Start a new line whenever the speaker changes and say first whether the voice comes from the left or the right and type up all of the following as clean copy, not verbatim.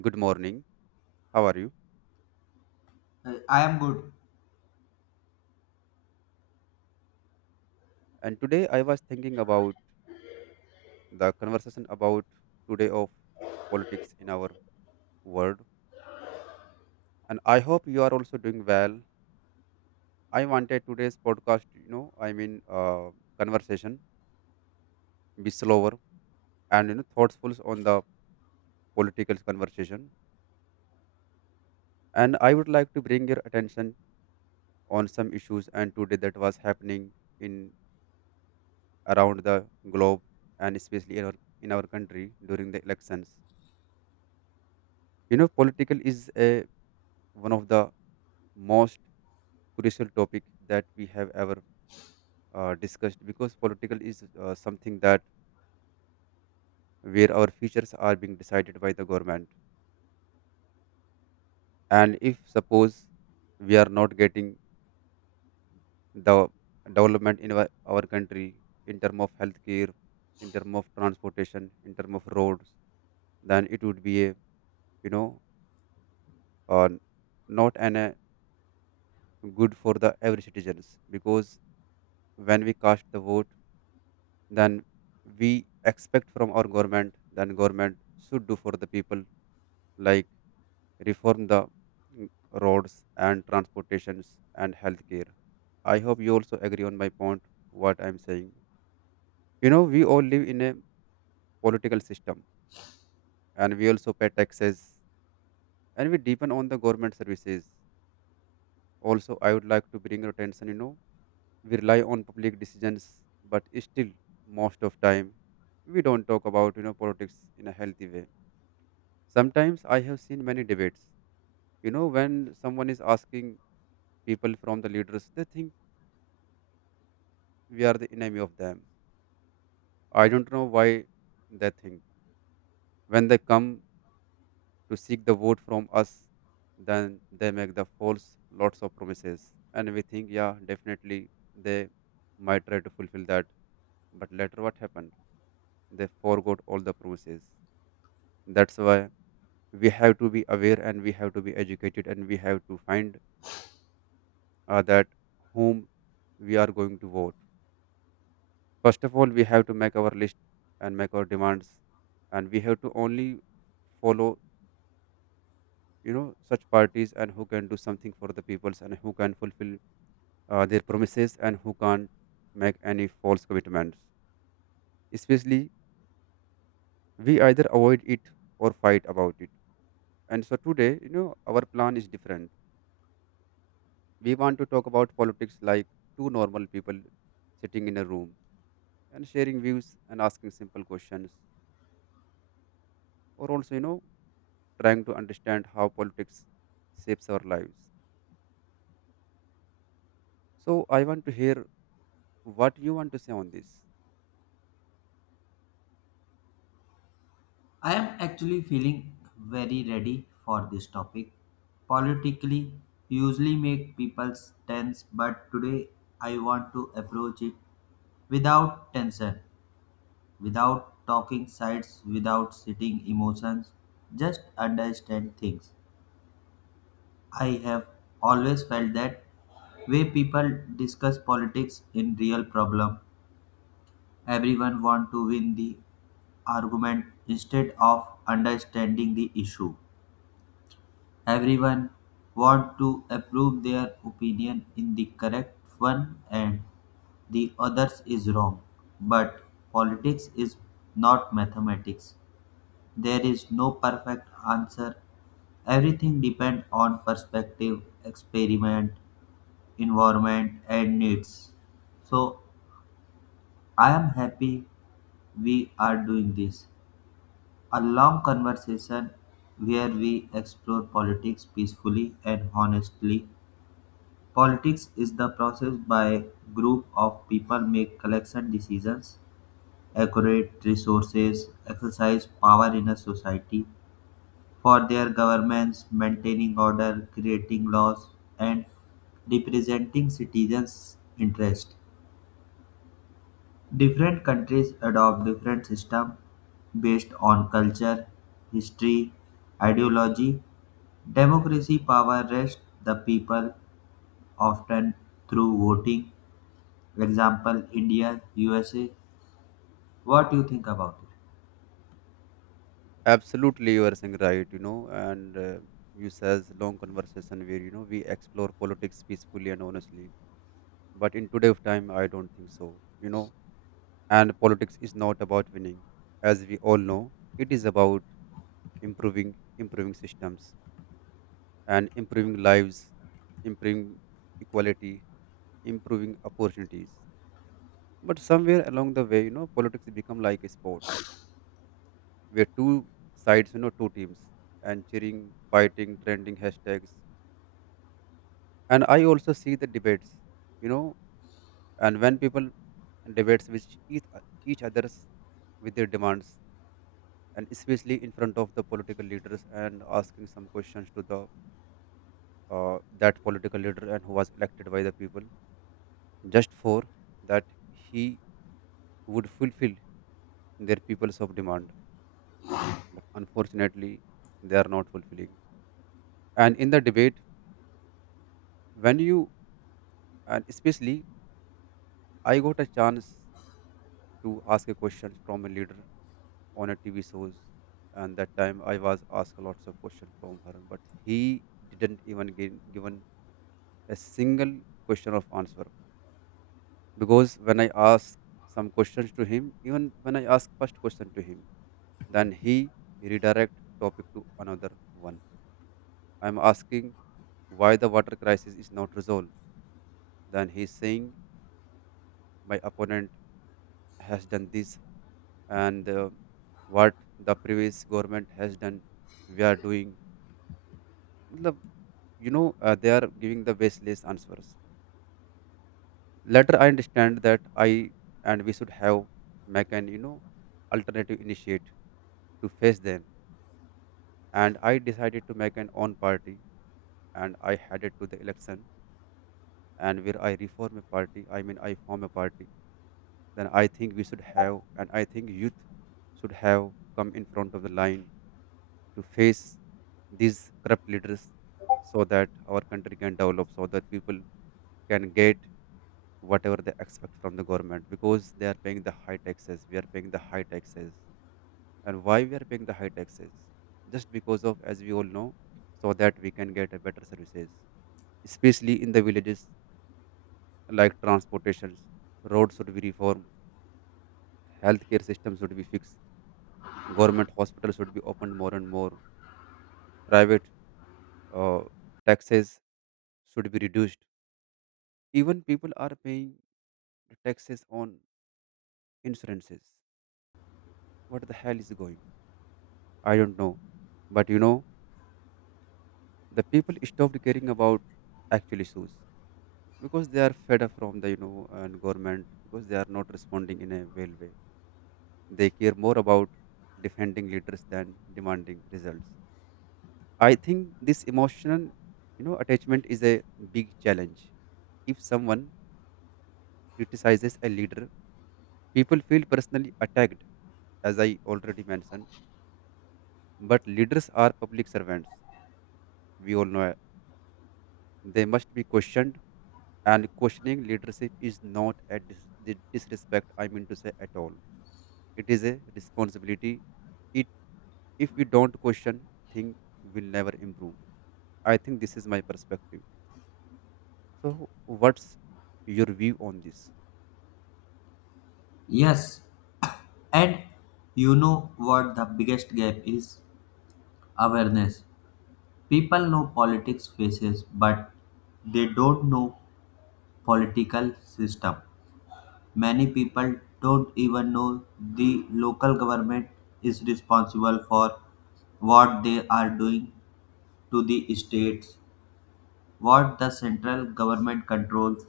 right: Good morning. How are you?
left: I am good.
right: And today I was thinking about the conversation about today of politics in our world. And I hope you are also doing well. I wanted today's podcast, conversation be slower and you know thoughtful on the political conversation. And I would like to bring your attention on some issues and today that was happening in around the globe and especially in our country during the elections. You know, political is a one of the most crucial topic that we have ever discussed because political is something that where our futures are being decided by the government. And if suppose we are not getting the development in our country, in term of healthcare, in term of transportation, in term of roads, then it would be a you know uh, not an a good for the every citizens, because when we cast the vote than we expect from our government than government should do for the people, like reform the mm, roads and transportations and healthcare. I hope you also agree on my point what I'm saying. You know, we all live in a political system, and we also pay taxes, and we depend on the government services. Also I would like to bring your attention, you know, we rely on public decisions, but still most of time we don't talk about politics in a healthy way. Sometimes I have seen many debates. You know, when someone is asking people from the leaders, they think we are the enemy of them. I don't know why they think. When they come to seek the vote from us, then they make the false lots of promises. And we think, yeah, definitely they might try to fulfill that. But later, what happened? They forgot all the promises. That's why we have to be aware, and we have to be educated, and we have to find that whom we are going to vote. First of all, we have to make our list and make our demands, and we have to only follow, you know, such parties and who can do something for the peoples and who can fulfill their promises and who can't make any false commitments. Especially, we either avoid it or fight about it. And so today, you know, our plan is different. We want to talk about politics like two normal people sitting in a room and sharing views and asking simple questions, or also you know trying to understand how politics shapes our lives. So I want to hear what you want to say on this.
left: I am actually feeling very ready for this topic. Politically, usually make people tense, but today I want to approach it without tension, without talking sides, without sitting emotions, just understand things. I have always felt that way people discuss politics in real problem. Everyone want to win the argument instead of understanding the issue. Everyone want to approve their opinion in the correct one and the others is wrong. But politics is not mathematics. There is no perfect answer. Everything depends on perspective, experiment, environment, and needs. So I am happy we are doing this. A long conversation where we explore politics peacefully and honestly. Politics is the process by group of people make collection decisions, accurate resources, exercise power in a society for their governments, maintaining order, creating laws, and representing citizens' interest. Different countries adopt different systems based on culture, history, ideology, democracy power rests the people, often through voting. Example India, USA. What do you think about it?
right: Absolutely, you are saying right. You know, and you says long conversation where you know we explore politics peacefully and honestly, but in today's time I don't think so, you know. And politics is not about winning, as we all know. It is about improving, improving systems, and improving lives, improving equality, improving opportunities. But somewhere along the way, you know, politics become like a sport where two sides, you know, two teams and cheering, fighting, trending hashtags. And I also see the debates, you know, and when people debates with each others with their demands, and especially in front of the political leaders and asking some questions to the that political leader and who was elected by the people just for that he would fulfill their people's of demand. But unfortunately they are not fulfilling. And in the debate, when you and especially I got a chance to ask a question from a leader on a TV shows, and that time I was asked lots of questions from her, but he didn't even give, given a single question of answer, because when I asked some questions to him, even when I asked first question to him, then he redirect topic to another one. I'm asking, why the water crisis is not resolved? Then he is saying, my opponent has done this, and what the previous government has done, we are doing. Matlab, you know, they are giving the baseless answers. Later, I understand that I and we should have make an, you know, alternative initiate to face them. And I decided to make an own party, and I headed to the election, and where I reform a party, I mean I form a party, then I think we should have, and I think youth should have come in front of the line to face these corrupt leaders, so that our country can develop, so that people can get whatever they expect from the government, because they are paying the high taxes. We are paying the high taxes. And why we are paying the high taxes? Just because of, as we all know, so that we can get a better services, especially in the villages like transportations, roads should be reformed, healthcare system should be fixed, government hospitals should be opened more and more, private uh, taxes should be reduced. Even people are paying taxes on insurances. What the hell is going? I don't know. But you know, the people stopped caring about actual issues, because they are fed up from the and government, because they are not responding in a well way. They care more about defending leaders than demanding results. I think this emotional, you know, attachment is a big challenge. If someone criticizes a leader, people feel personally attacked, as I already mentioned. But leaders are public servants. We all know it. They must be questioned, and questioning leadership is not a disrespect, I mean to say, at all. It is a responsibility. It if we don't question, things will never improve. I think this is my perspective. So what's your view on this?
left: Yes, and you know what the biggest gap is? Awareness. People know politics faces, but they don't know political system. Many people don't even know the local government is responsible for what they are doing to the states, what the central government controls,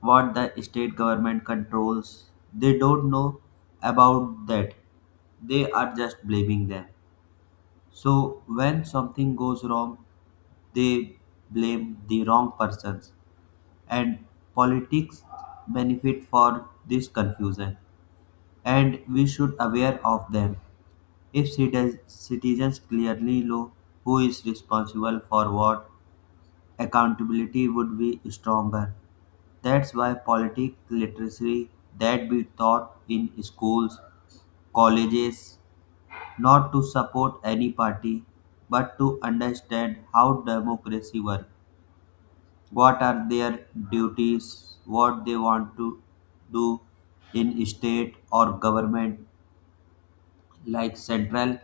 left: what the state government controls. They don't know about that. They are just blaming them. So when something goes wrong, they blame the wrong persons and politics benefit for this confusion, and we should aware of them. If citizens clearly know who is responsible for what, accountability would be stronger. That's why political literacy that be taught in schools, colleges, not to support any party, but to understand how democracy works, what are their duties, what they want to do in state or government, like central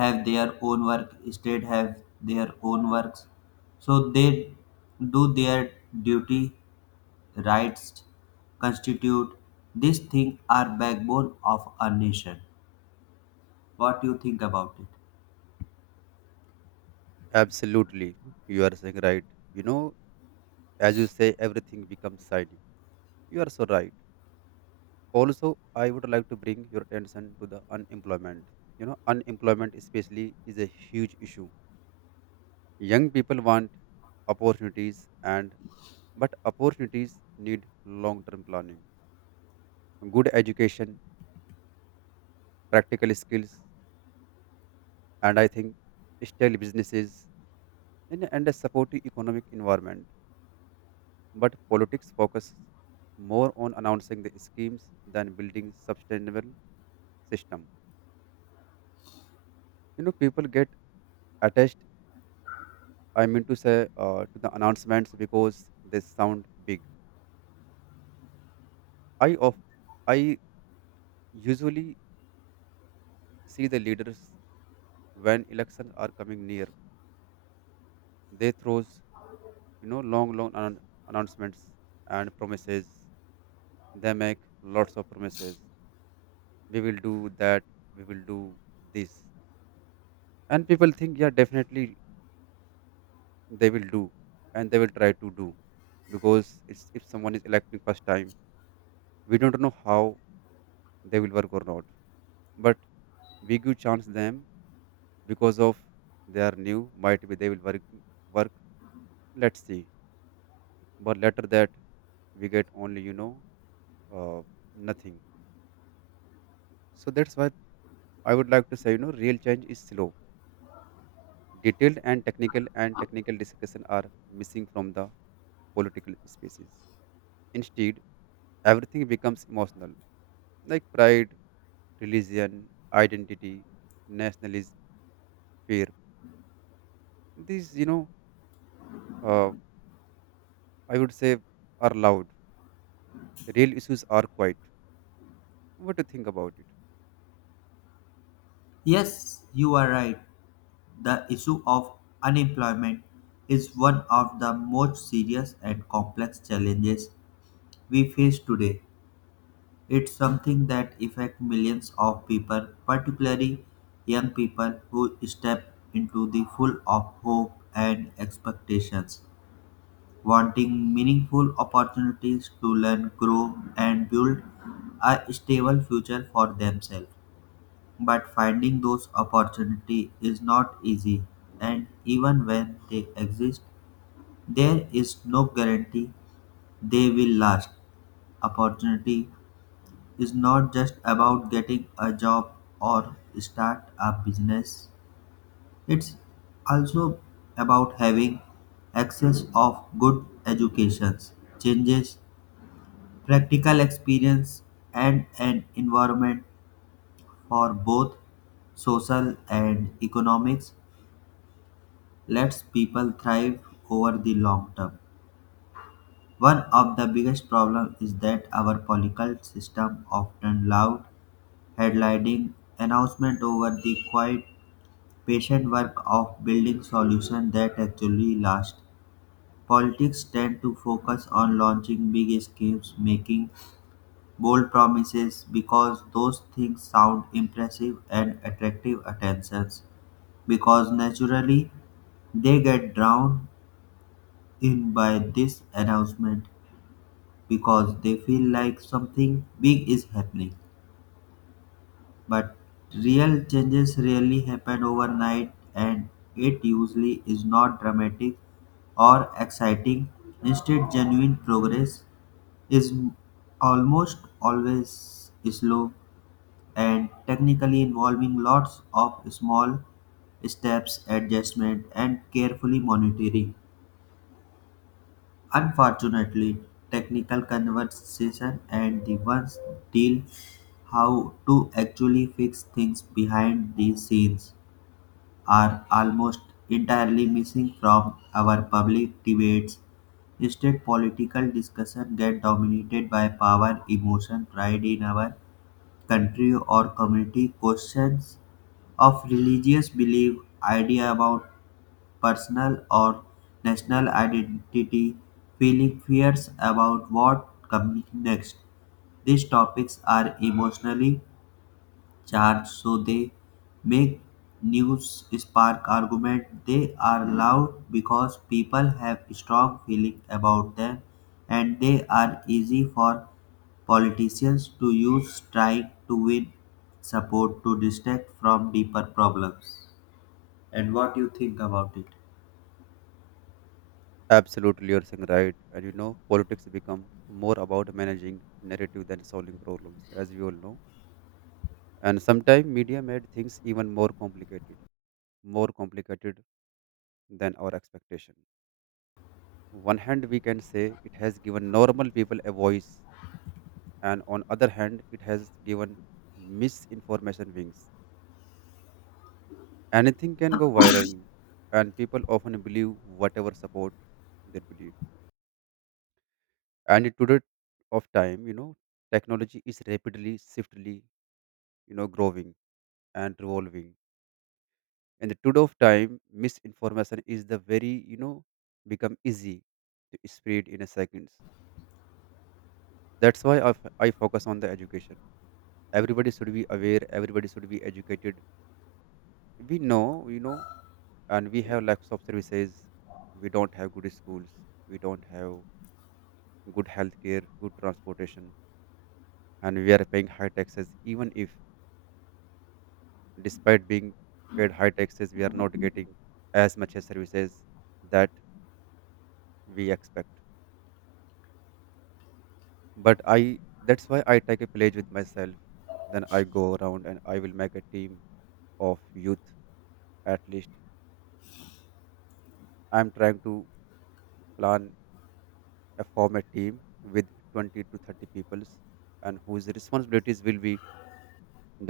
left: have their own work, state have their own works. So they do their duty, rights, constitute, these things are backbone of a nation. What do you think about it?
right: Absolutely, you are saying right. You know, as you say, everything becomes shiny. You are so right. Also, I would like to bring your attention to the unemployment. You know, unemployment, especially, is a huge issue. Young people want opportunities, and but opportunities need long-term planning, good education, practical skills, and I think still businesses and a supportive economic environment. But politics focus more on announcing the schemes than building sustainable system. You know, people get attached, I mean to say to the announcements because they sound big. I of I usually see the leaders when elections are coming near. They throws you know long announcements and promises. They make lots of promises. We will do that. We will do this. And people think, yeah, definitely they will do and they will try to do, because it's, if someone is electing first time, we don't know how they will work or not, but we give chance them, because of they are new, might be they will work, let's see. But later that we get only you know uh, nothing. So that's why I would like to say, you know, real change is slow. Detailed and technical discussion are missing from the political spaces. Instead, everything becomes emotional, like pride, religion, identity, nationalism, fear. These, you know, uh, I would say, are loud. Real issues are quiet. What do you think about it?
left: Yes, you are right. The issue of unemployment is one of the most serious and complex challenges we face today. It's something that affects millions of people, particularly young people who step into the full of hope and expectations, wanting meaningful opportunities to learn, grow, and build a stable future for themselves. But finding those opportunities is not easy, and even when they exist, there is no guarantee they will last. Opportunity is not just about getting a job or start a business. It's also about having access of good educations, changes, practical experience, and an environment for both social and economics lets people thrive over the long term. One of the biggest problems is that our political system often loud headlining announcement over the quiet patient work of building solutions that actually last. Politics tend to focus on launching big schemes, making bold promises because those things sound impressive and attractive attentions. Because naturally they get drowned in by this announcement because they feel like something big is happening. But real changes rarely happen overnight, and it usually is not dramatic or exciting. Instead, genuine progress is almost always slow and technically involving lots of small steps, adjustment, and carefully monitoring. Unfortunately, technical conversation and the ones deal how to actually fix things behind the scenes are almost entirely missing from our public debates. Instead, political discussion get dominated by power, emotion, pride in our country or community, questions of religious belief, idea about personal or national identity, feeling fears about what comes next. These topics are emotionally charged, so they make news spark argument. They are loud because people have strong feeling about them, and they are easy for politicians to use trying to win support to distract from deeper problems. And what you think about it?
right: Absolutely, you're saying right. And you know, politics become more about managing narrative than solving problems, as we all know. And sometimes media made things even more complicated than our expectation. One hand, we can say it has given normal people a voice, and on other hand, it has given misinformation wings. Anything can go viral, and people often believe whatever support they believe. And in today of time, you know, technology is rapidly, swiftly, you know, growing and revolving. In the today of time, misinformation is the very, you know, become easy to spread in a seconds. That's why I focus on the education. Everybody should be aware, everybody should be educated. We know, you know, and we have lack of services. We don't have good schools. We don't have good healthcare, good transportation. And we are paying high taxes, even if, despite being paid high taxes, we are not getting as much as services that we expect. But I, that's why I take a pledge with myself. Then I go around and I will make a team of youth. At least I'm trying to plan a form a team with 20 to 30 peoples, and whose responsibilities will be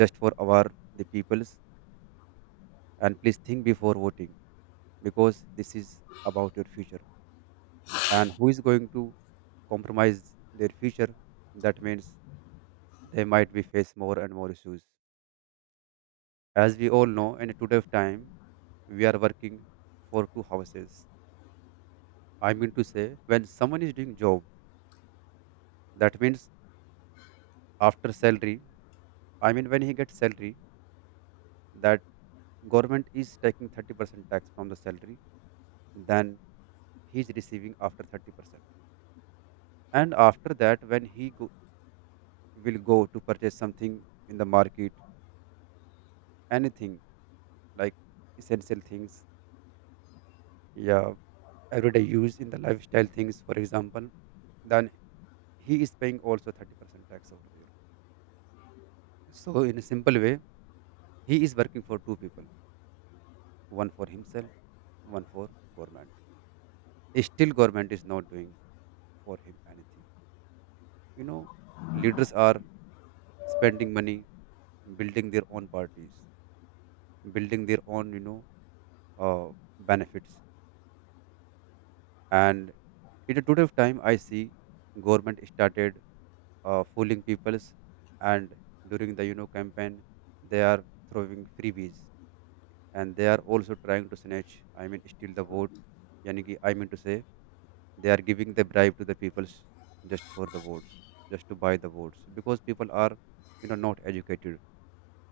right: just for our the peoples. And please think before voting, because this is about your future. And who is going to compromise their future, that means they might be face more and more issues. As we all know, in today's time we are working for two houses, I mean to say, when someone is doing job, that means after salary, I mean, when he gets salary, that government is taking 30% tax from the salary, then he's receiving after 30%. And after that, when he go, will go to purchase something in the market, anything like essential things, yeah, everyday use in the lifestyle things, for example, then he is paying also 30% tax over there. So, in a simple way, he is working for two people, one for himself, one for government. Still, government is not doing for him anything, you know, leaders are spending money building their own parties, building their own, uh, benefits, and in a today time I see government started fooling peoples, and during the campaign they are throwing freebies, and they are also trying to snatch, I mean steal the vote. Yani ki, I mean to say, they are giving the bribe to the peoples just for the votes, just to buy the votes, because people are, you know, not educated.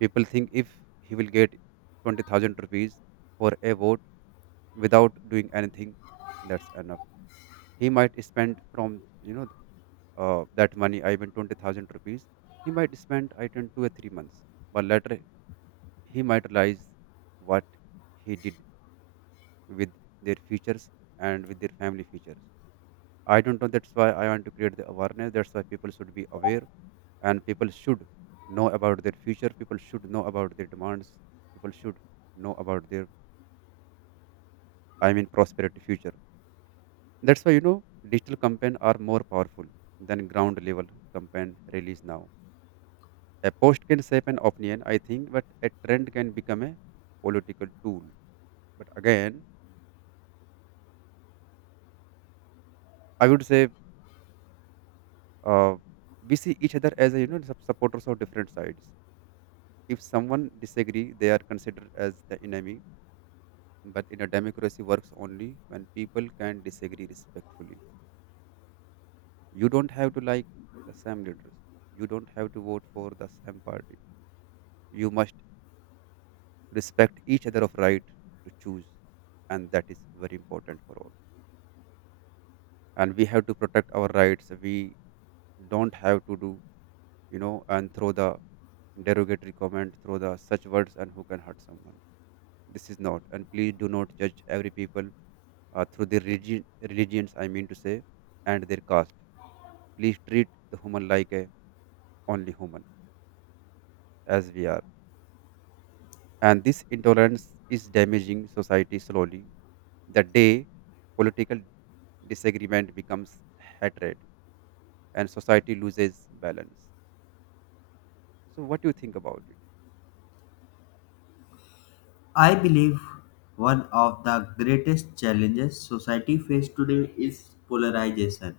right: People think if he will get 20,000 rupees for a vote without doing anything, that's enough. He might spend from that money, I mean 20,000 rupees he might spend I think two or three months, but later he might realize what he did with their futures and with their family futures. I don't know. That's why I want to create the awareness. That's why people should be aware, and people should know about their future. People should know about their demands. People should know about their, I mean, prosperity future. That's why, you know, digital campaign are more powerful than ground level campaign release now. A post can shape an opinion, I think, but a trend can become a political tool. But again, I would say uh, we see each other as, a, you know, supporters of different sides. If someone disagree, they are considered as the enemy. But in a democracy, works only when people can disagree respectfully. You don't have to like the same leaders. You don't have to vote for the same party. You must respect each other of right to choose, and that is very important for all. And we have to protect our rights. We don't have to do, you know, and throw the derogatory comment, throw the such words, and who can hurt someone. This is not. And please do not judge every people through their religions, I mean to say, and their caste. Please treat the human like a only human, as we are. And this intolerance is damaging society slowly. The day political disagreement becomes hatred and society loses balance. So, what do you think about it?
left: I believe one of the greatest challenges society faces today is polarization.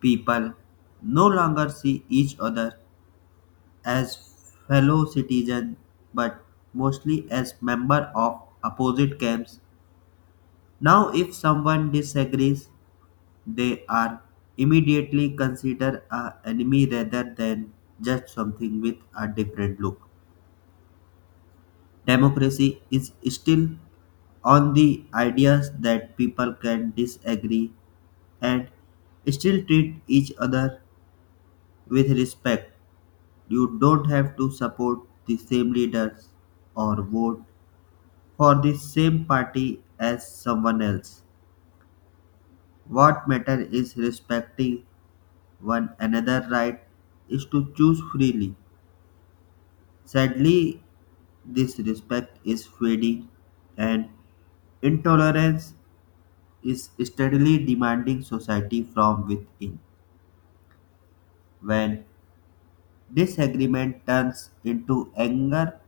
left: People no longer see each other as fellow citizens, but mostly as members of opposite camps. Now, if someone disagrees, they are immediately considered an enemy rather than just something with a different look. Democracy is still on the ideas that people can disagree and still treat each other with respect. You don't have to support the same leaders or vote for the same party as someone else. What matters is respecting one another right is to choose freely. Sadly, this respect is fading and intolerance is steadily demanding society from within. When disagreement turns into anger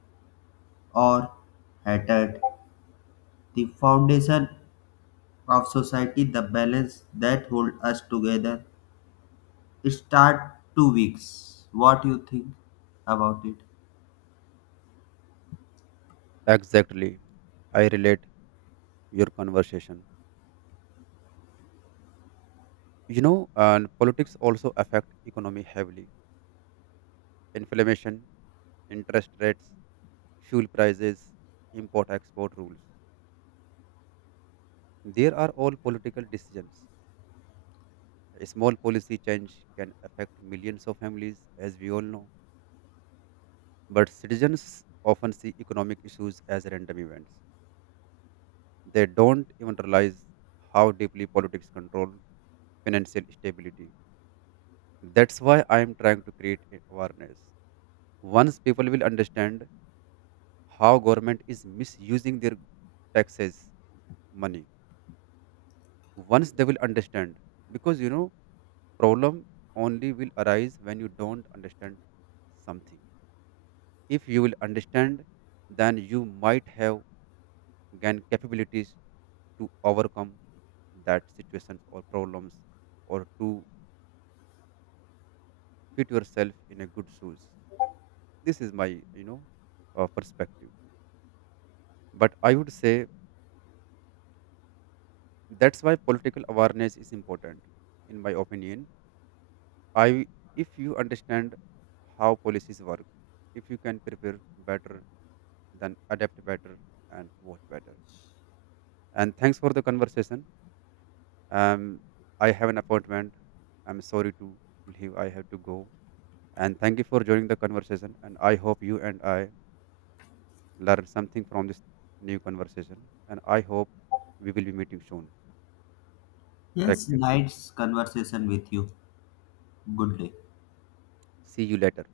left: or hatred, the foundation of society, the balance that hold us together, start to weak. What you think about it?
right: Exactly. I relate your conversation. You know, and politics also affect economy heavily. Inflammation, interest rates, fuel prices, import export rules. There are all political decisions. A small policy change can affect millions of families, as we all know. But citizens often see economic issues as random events. They don't even realize how deeply politics control financial stability. That's why I am trying to create awareness. Once people will understand how government is misusing their taxes money, once they will understand, because, you know, problem only will arise when you don't understand something. If you will understand, then you might have gained capabilities to overcome that situations or problems, or to fit yourself in a good shoes. This is my perspective. But I would say that's why political awareness is important. In my opinion, I, if you understand how policies work, if you can prepare better, then adapt better, and vote better. And thanks for the conversation. Um, I have an appointment. I'm sorry to leave. I have to go. And thank you for joining the conversation. And I hope you and I learn something from this new conversation. And I hope we will be meeting soon. Take
left: Yes,
right: care.
left: nice conversation with you. Good day.
right: See you later.